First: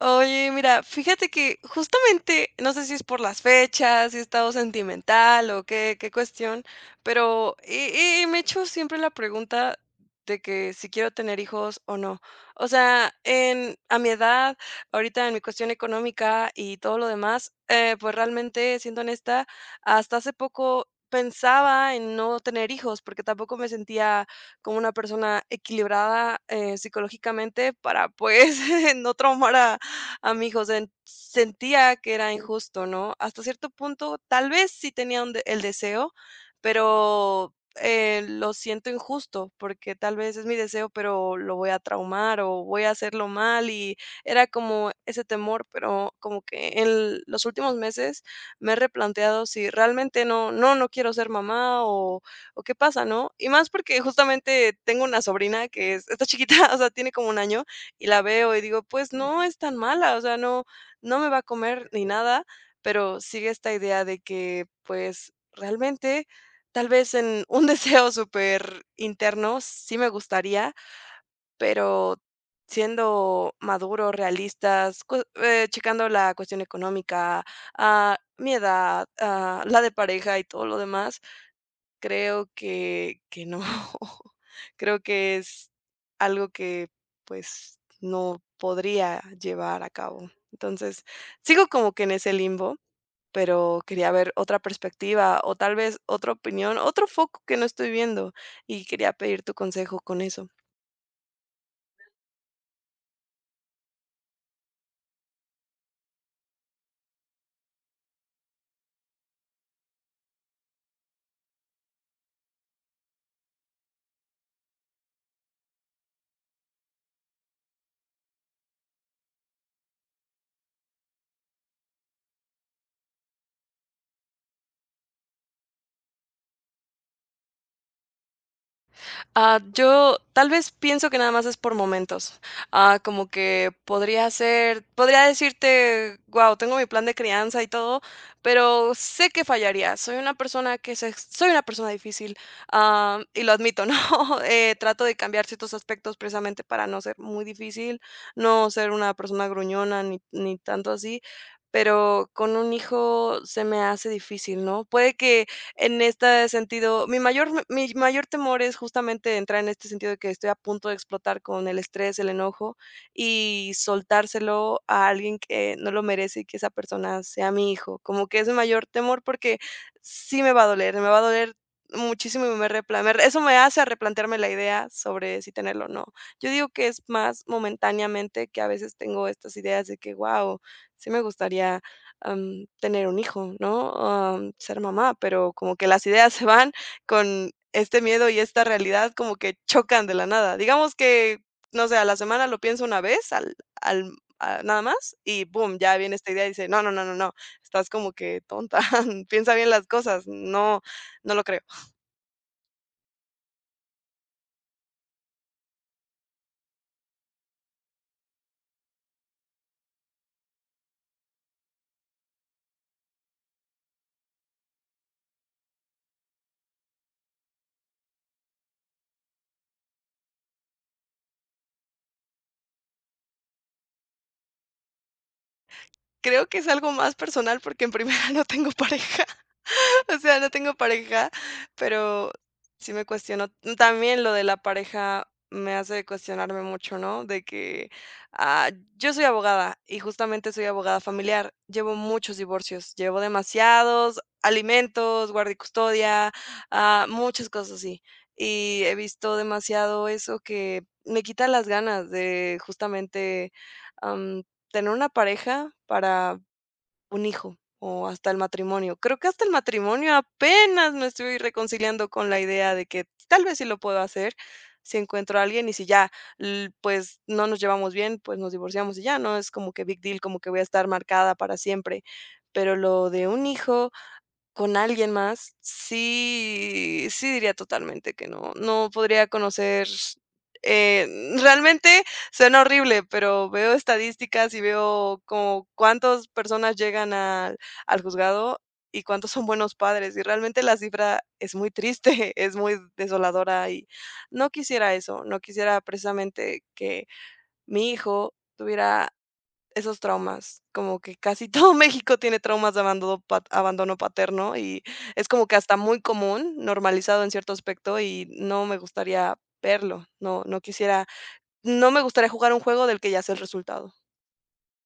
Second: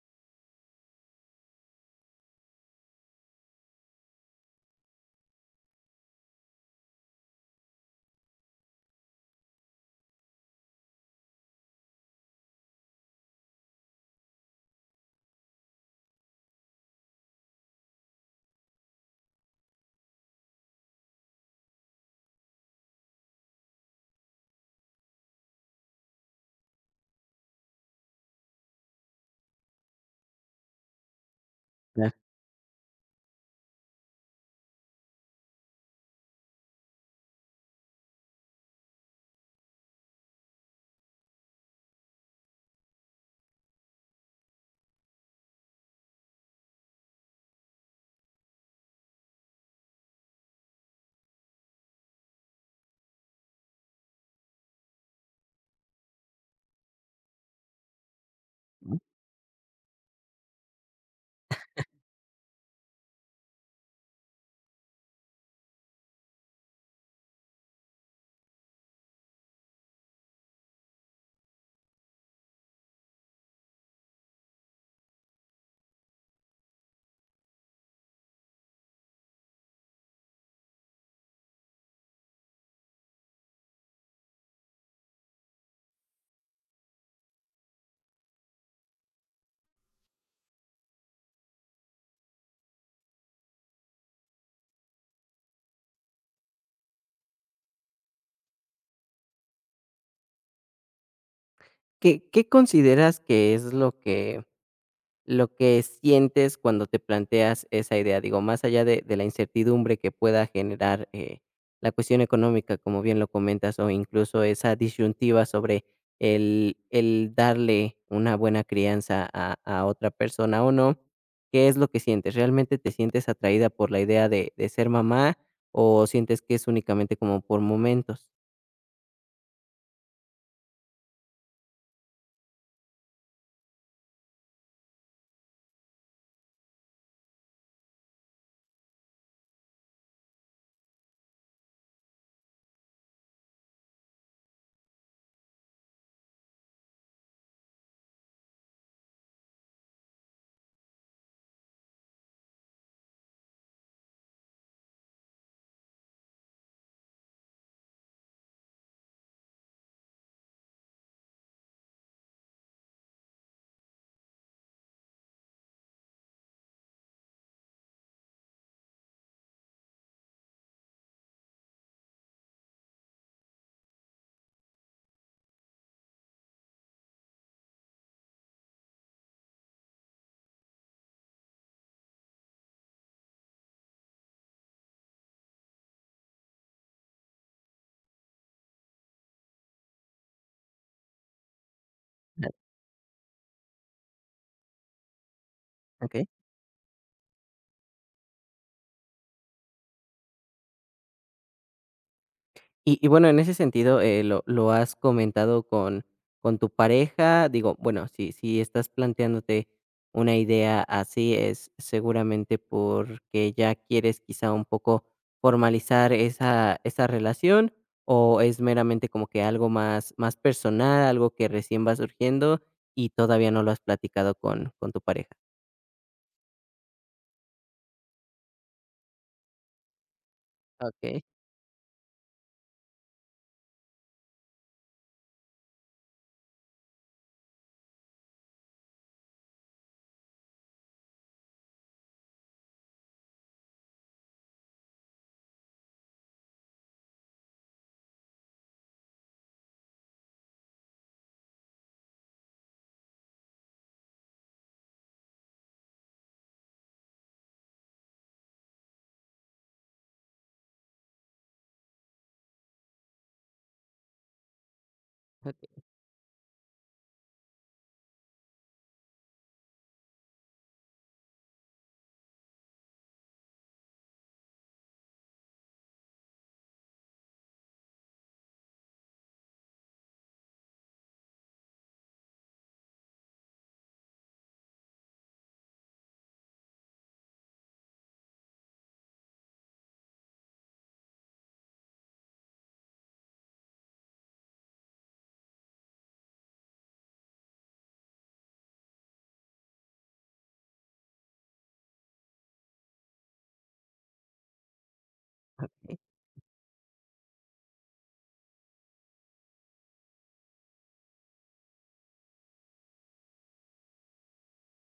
Oye, mira, fíjate que justamente, no sé si es por las fechas, si he estado sentimental o qué cuestión, pero me echo siempre la pregunta de que si quiero tener hijos o no. O sea, a mi edad, ahorita en mi cuestión económica y todo lo demás, pues realmente, siendo honesta, hasta hace poco pensaba en no tener hijos porque tampoco me sentía como una persona equilibrada, psicológicamente para pues no traumar a mi hijo, sentía Ajá. que era injusto, ¿no? Hasta cierto punto, tal vez sí tenía el deseo, pero lo siento injusto, porque tal vez es mi deseo, pero lo voy a traumar o voy a hacerlo mal y era como ese temor, pero como que en los últimos meses me he replanteado si realmente no quiero ser mamá o qué pasa, ¿no? Y más porque justamente tengo una sobrina que es, está chiquita, o sea, tiene como 1 año y la veo y digo: "Pues no es tan mala, o sea, no me va a comer ni nada", pero sigue esta idea de que, pues, realmente, tal vez en un deseo superinterno sí me gustaría, pero siendo maduros, realistas, cue checando la cuestión económica, mi edad, la de pareja y todo lo demás, creo que no. Creo que es algo que, pues, no podría llevar a cabo. Entonces, sigo como que en ese limbo, pero quería ver otra perspectiva o tal vez otra opinión, otro foco que no estoy viendo, y quería pedir tu consejo con eso. ¿Qué consideras que es lo que sientes cuando te planteas esa idea? Digo, más allá de la incertidumbre que pueda generar, la cuestión económica, como bien lo comentas, o incluso esa disyuntiva sobre el darle una buena crianza a otra persona o no, ¿qué es lo que sientes? ¿Realmente te sientes atraída por la idea de ser mamá o sientes que es únicamente como por momentos? Yo tal vez pienso que nada más es por momentos. Como que podría ser, podría decirte, wow, tengo mi plan de crianza y todo, pero sé que fallaría. Soy una persona soy una persona difícil, y lo admito, ¿no? Trato de cambiar ciertos aspectos precisamente para no ser muy difícil, no ser una persona gruñona ni, ni tanto así. Pero con un hijo se me hace difícil, ¿no? Puede que en este sentido, mi mayor temor es justamente entrar en este sentido de que estoy a punto de explotar con el estrés, el enojo y soltárselo a alguien que no lo merece y que esa persona sea mi hijo. Como que es mi mayor temor porque sí me va a doler, me va a doler muchísimo y me repla me re- eso me hace replantearme la idea sobre si tenerlo o no. Yo digo que es más momentáneamente que a veces tengo estas ideas de que, wow, sí me gustaría tener un hijo, ¿no? Ser mamá, pero como que las ideas se van con este miedo y esta realidad como que chocan de la nada. Digamos que, no sé, a la semana Ah, lo pienso una vez, al, nada más, y boom, ya viene okey. esta idea y dice, no, no, no, no, no, estás como que tonta, piensa bien las cosas, no, no lo creo. Y bueno, en ese sentido, ¿lo has comentado con tu pareja? Digo, bueno, si estás planteándote una idea así, es seguramente porque ya quieres quizá un poco formalizar esa relación, o es meramente como que algo más personal, algo que recién va surgiendo y todavía no lo has platicado con tu pareja. Creo que es algo más personal porque en primera no tengo pareja. O sea, no tengo Okey, pareja, pero sí me cuestiono. También lo de la pareja me hace cuestionarme mucho, ¿no? De que ah, yo soy abogada y justamente soy abogada familiar. Llevo muchos divorcios, llevo demasiados alimentos, guardia y custodia, muchas cosas así. Y he visto demasiado eso que me quita las ganas de justamente am, tener una pareja para un hijo o hasta el matrimonio. Creo que hasta el matrimonio apenas me estoy reconciliando con la idea de que tal vez sí lo puedo hacer si encuentro a alguien y okey. si ya, pues no nos llevamos bien, pues nos divorciamos y ya, no es como que big deal, como que voy a estar marcada para siempre. Pero lo de un hijo, con alguien más, sí, sí diría totalmente que no. No podría conocer, eh, realmente suena horrible, pero veo estadísticas y veo como cuántas personas llegan al al juzgado y cuántos son buenos padres, y realmente la cifra es muy triste, es muy desoladora, y no quisiera eso, no quisiera precisamente que mi hijo tuviera esos traumas, como que casi todo México tiene traumas de abandono paterno, y es como que hasta muy común, normalizado en cierto aspecto, y no me gustaría verlo, no me gustaría jugar un juego del que ya sé el resultado.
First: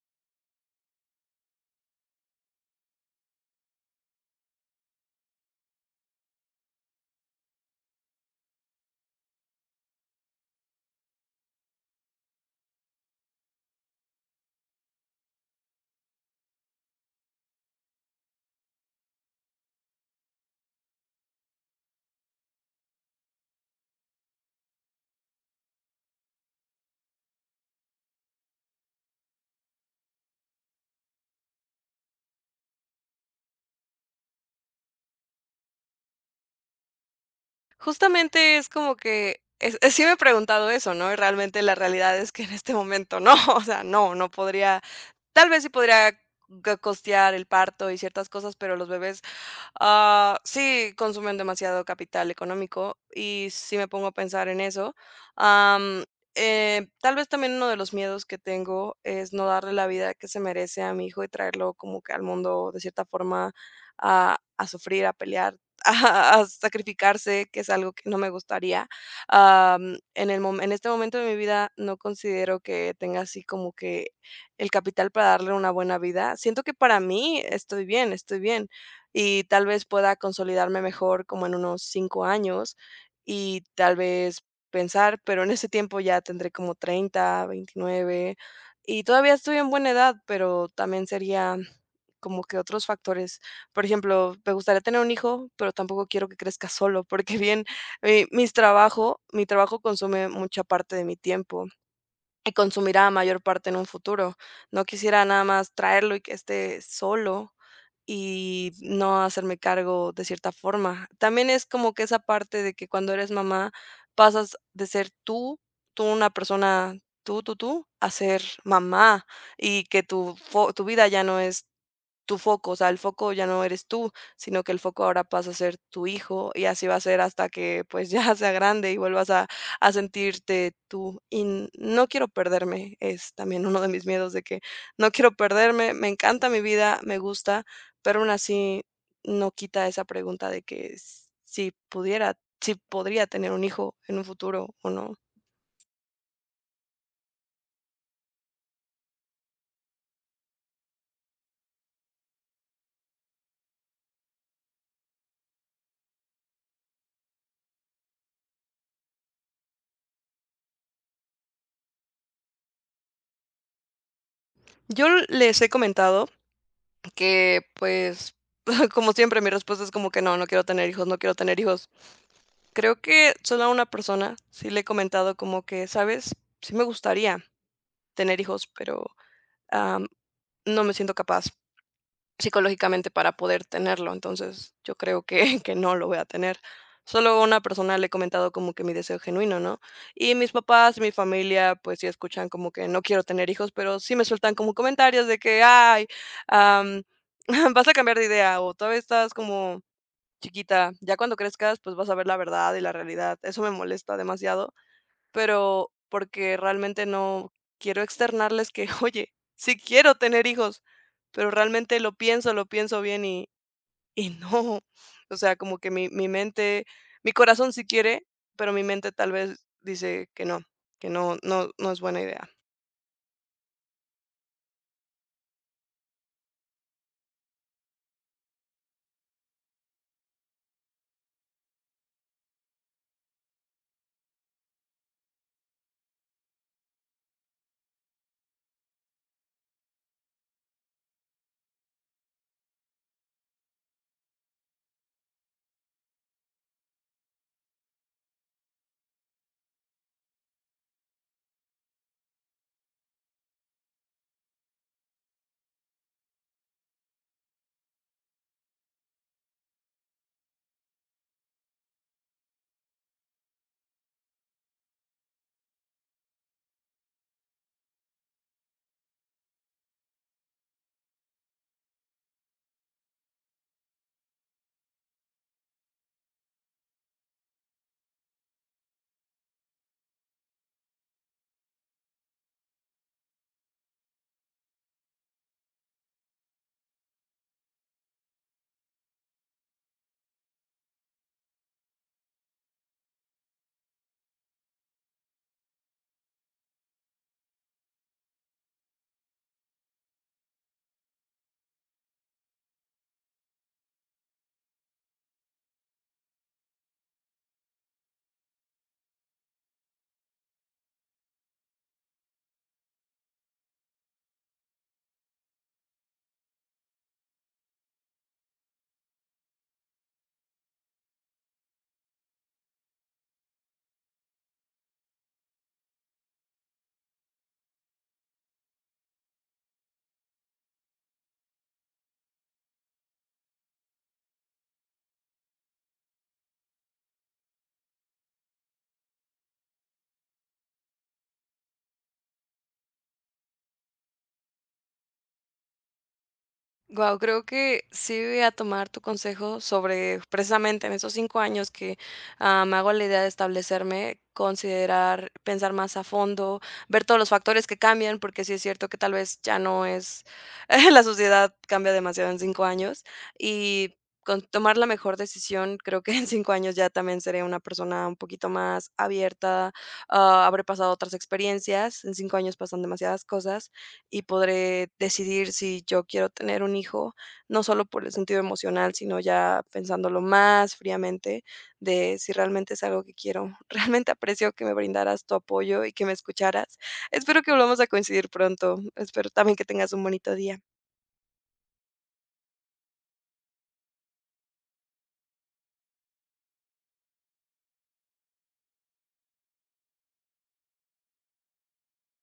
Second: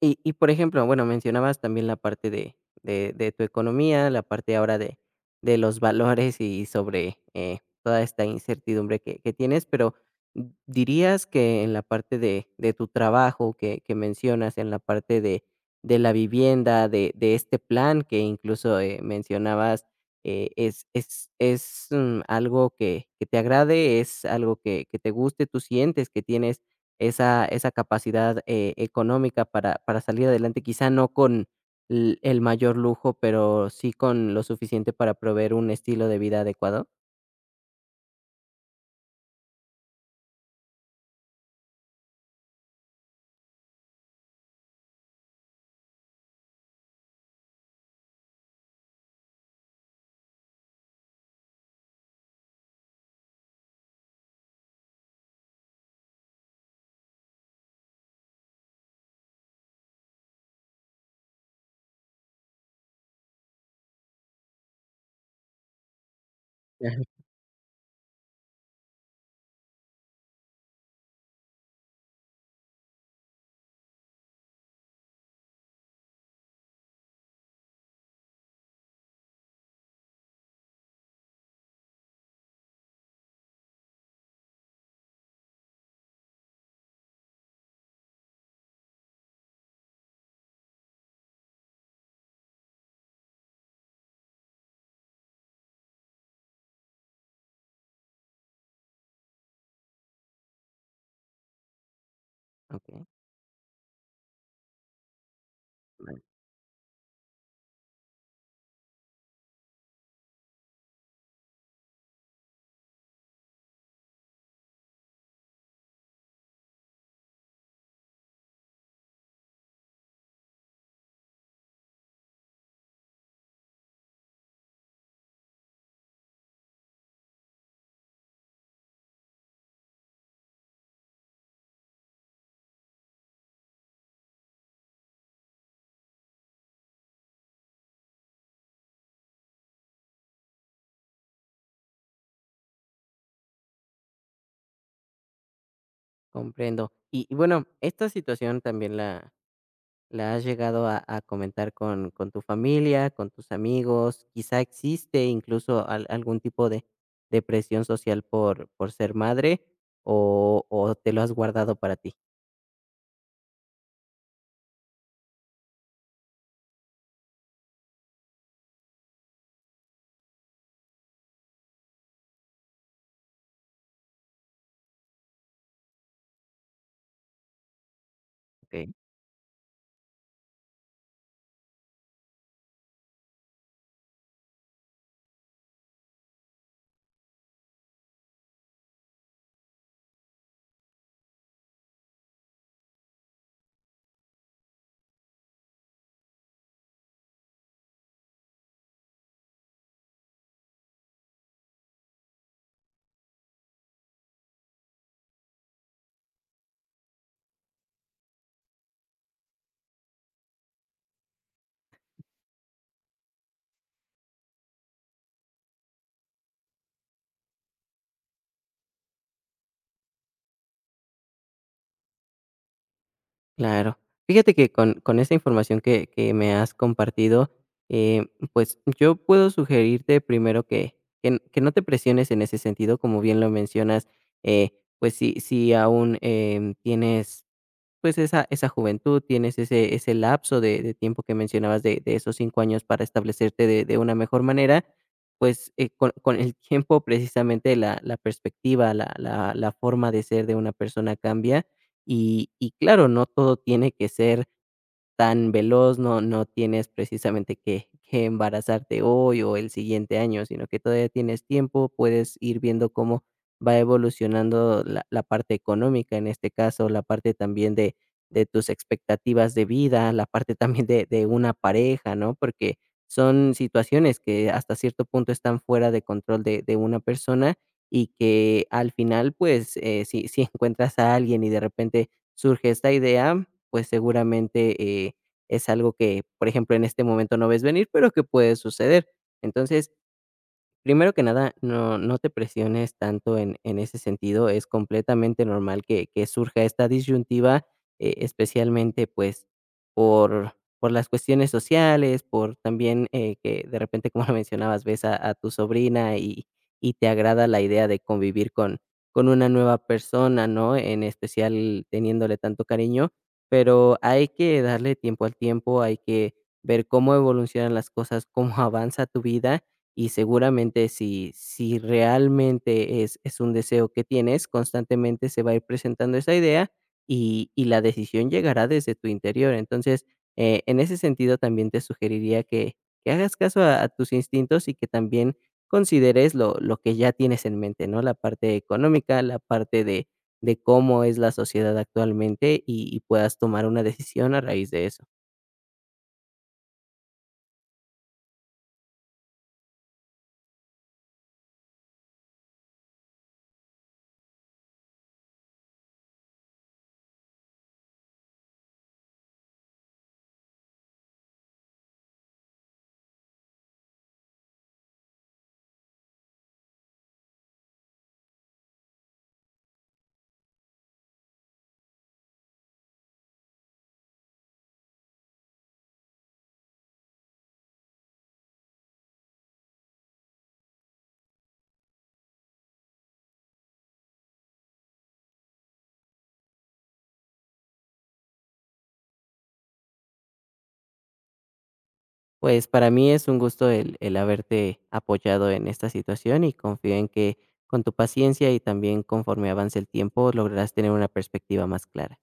Y, por ejemplo, bueno, mencionabas también la parte de de tu economía, la parte ahora de los valores y sobre, toda esta incertidumbre que tienes, pero, ¿dirías que en la parte de tu trabajo que mencionas, en la parte de la vivienda, de este plan que incluso, mencionabas, es, algo que te agrade, es algo que te guste, tú sientes que tienes esa capacidad, económica para salir adelante, quizá no con l el mayor lujo, pero sí con lo suficiente para proveer un estilo de vida adecuado. Justamente es como que es sí me he preguntado eso, ¿no? Y realmente la realidad es que en este momento no, o sea, no, no podría. Tal vez sí podría co costear el parto y ciertas cosas, pero los bebés, sí consumen demasiado capital económico, y sí me pongo a pensar en eso. Am, tal vez también uno de los miedos que tengo es no darle la vida que se merece a mi hijo y traerlo como que al mundo de cierta forma a sufrir, a pelear, a Ajá. sacrificarse, que es algo que no me gustaría. En este momento de mi vida no considero que tenga así como que el capital para darle una buena vida. Siento que para mí estoy bien, estoy bien. Y tal vez pueda consolidarme mejor como en unos 5 años y tal vez pensar, pero en ese tiempo ya tendré como 30 29 y todavía estoy en buena edad, pero también sería como que otros factores. Por ejemplo, me gustaría tener un hijo, pero tampoco quiero que crezca solo, porque bien, mis trabajo mi trabajo consume mucha parte de mi tiempo y Okey, consumirá mayor parte en un futuro. No quisiera nada más traerlo vale, y que esté solo y no hacerme cargo de cierta forma. También es como que esa parte de que cuando eres mamá pasas de ser tú, tú una persona, tú, a ser mamá y que tu vida ya no es tu foco, o sea, el foco ya no eres tú, sino que el foco ahora pasa a ser tu hijo y así va a ser hasta que pues ya sea grande y vuelvas a sentirte tú. Y no quiero perderme, es también uno de mis miedos de que no quiero perderme, me encanta mi vida, me gusta, pero aún así no quita esa pregunta de que si podría tener un hijo en un futuro o no. comprendo. Y bueno, esta situación también la has llegado a comentar con tu familia, con tus amigos, quizá existe incluso al algún tipo de presión social por ser madre, o te lo has guardado para ti. Yo les he comentado que pues... Como siempre, mi respuesta es como que no, no quiero tener hijos, no quiero tener hijos. Creo que solo a una persona sí le he comentado como que, ¿sabes? Sí me gustaría tener hijos, Okey. pero, am, no me siento capaz psicológicamente para poder tenerlo, entonces yo creo que que no lo voy a tener. Solo a una persona le he comentado como que mi deseo genuino, ¿no? Y mis papás, mi familia, pues sí escuchan como que no quiero tener hijos, pero sí me sueltan como comentarios de que: "Ay, am, vas a cambiar de idea", o "Todavía estás como chiquita. Ya cuando crezcas, pues vas a ver la verdad y la realidad". Eso me molesta demasiado, pero porque realmente no quiero externarles que, oye, sí quiero tener hijos, pero realmente lo pienso bien y no. O sea, como que mi mente, mi corazón sí quiere, pero mi mente tal vez dice que no, no, no es buena idea. Claro. Fíjate que con esta información que me has compartido, eh, pues, yo puedo sugerirte primero que n que no te presiones en ese sentido, como bien lo mencionas, eh, pues, si si aún, tienes pues esa juventud, tienes ese lapso de tiempo que mencionabas de esos 5 años para establecerte de una mejor manera, pues, con el tiempo precisamente la perspectiva, la forma de ser de una persona cambia y claro, no todo tiene que ser tan veloz, no tienes precisamente que embarazarte hoy o el siguiente año, sino que todavía tienes tiempo, puedes ir viendo cómo va evolucionando la parte económica, en este caso, la parte también de tus expectativas de vida, la parte también de una pareja, ¿no? Porque son situaciones que hasta cierto punto están fuera de control de una persona y que al final, pues, si si encuentras a alguien y de repente surge esta idea, pues seguramente, es algo que, por ejemplo, en este momento no ves venir, pero que puede suceder. Entonces, primero que nada, no te presiones tanto en ese sentido, es completamente normal que surja esta disyuntiva, especialmente, pues, por las cuestiones sociales, por también, que de repente, como lo mencionabas, ves a tu sobrina y te agrada la idea de convivir con una nueva persona, ¿no? En especial teniéndole tanto cariño, pero hay que darle tiempo al tiempo, hay que ver cómo evolucionan las cosas, cómo avanza tu vida y seguramente si, si realmente es un deseo que tienes, constantemente se va a ir presentando esa idea y la decisión llegará desde tu interior. Entonces, en ese sentido, también te sugeriría que hagas caso a tus instintos y que también consideres lo que ya tienes en mente, ¿no? La parte económica, la parte de cómo es la sociedad actualmente y puedas tomar una decisión a raíz de eso. Wow, creo que sí voy a tomar tu consejo sobre precisamente en esos 5 años que, me hago la idea de establecerme, considerar, pensar más a fondo, ver todos los factores que cambian, porque sí es cierto que tal vez ya no es la sociedad cambia demasiado en 5 años y con tomar la mejor decisión, creo que en 5 años ya también seré una persona un poquito más abierta, habré pasado otras experiencias, en 5 años pasan demasiadas cosas y podré decidir si yo quiero tener un hijo, no solo por el sentido emocional, sino ya pensándolo más fríamente de si realmente es algo que quiero. Realmente aprecio que me brindaras tu apoyo y que me escucharas. Espero que volvamos a coincidir pronto. Espero también que tengas un bonito día. Pues para mí es un gusto el haberte apoyado en esta situación y confío en que con tu paciencia y también conforme avance el tiempo lograrás tener una perspectiva más clara.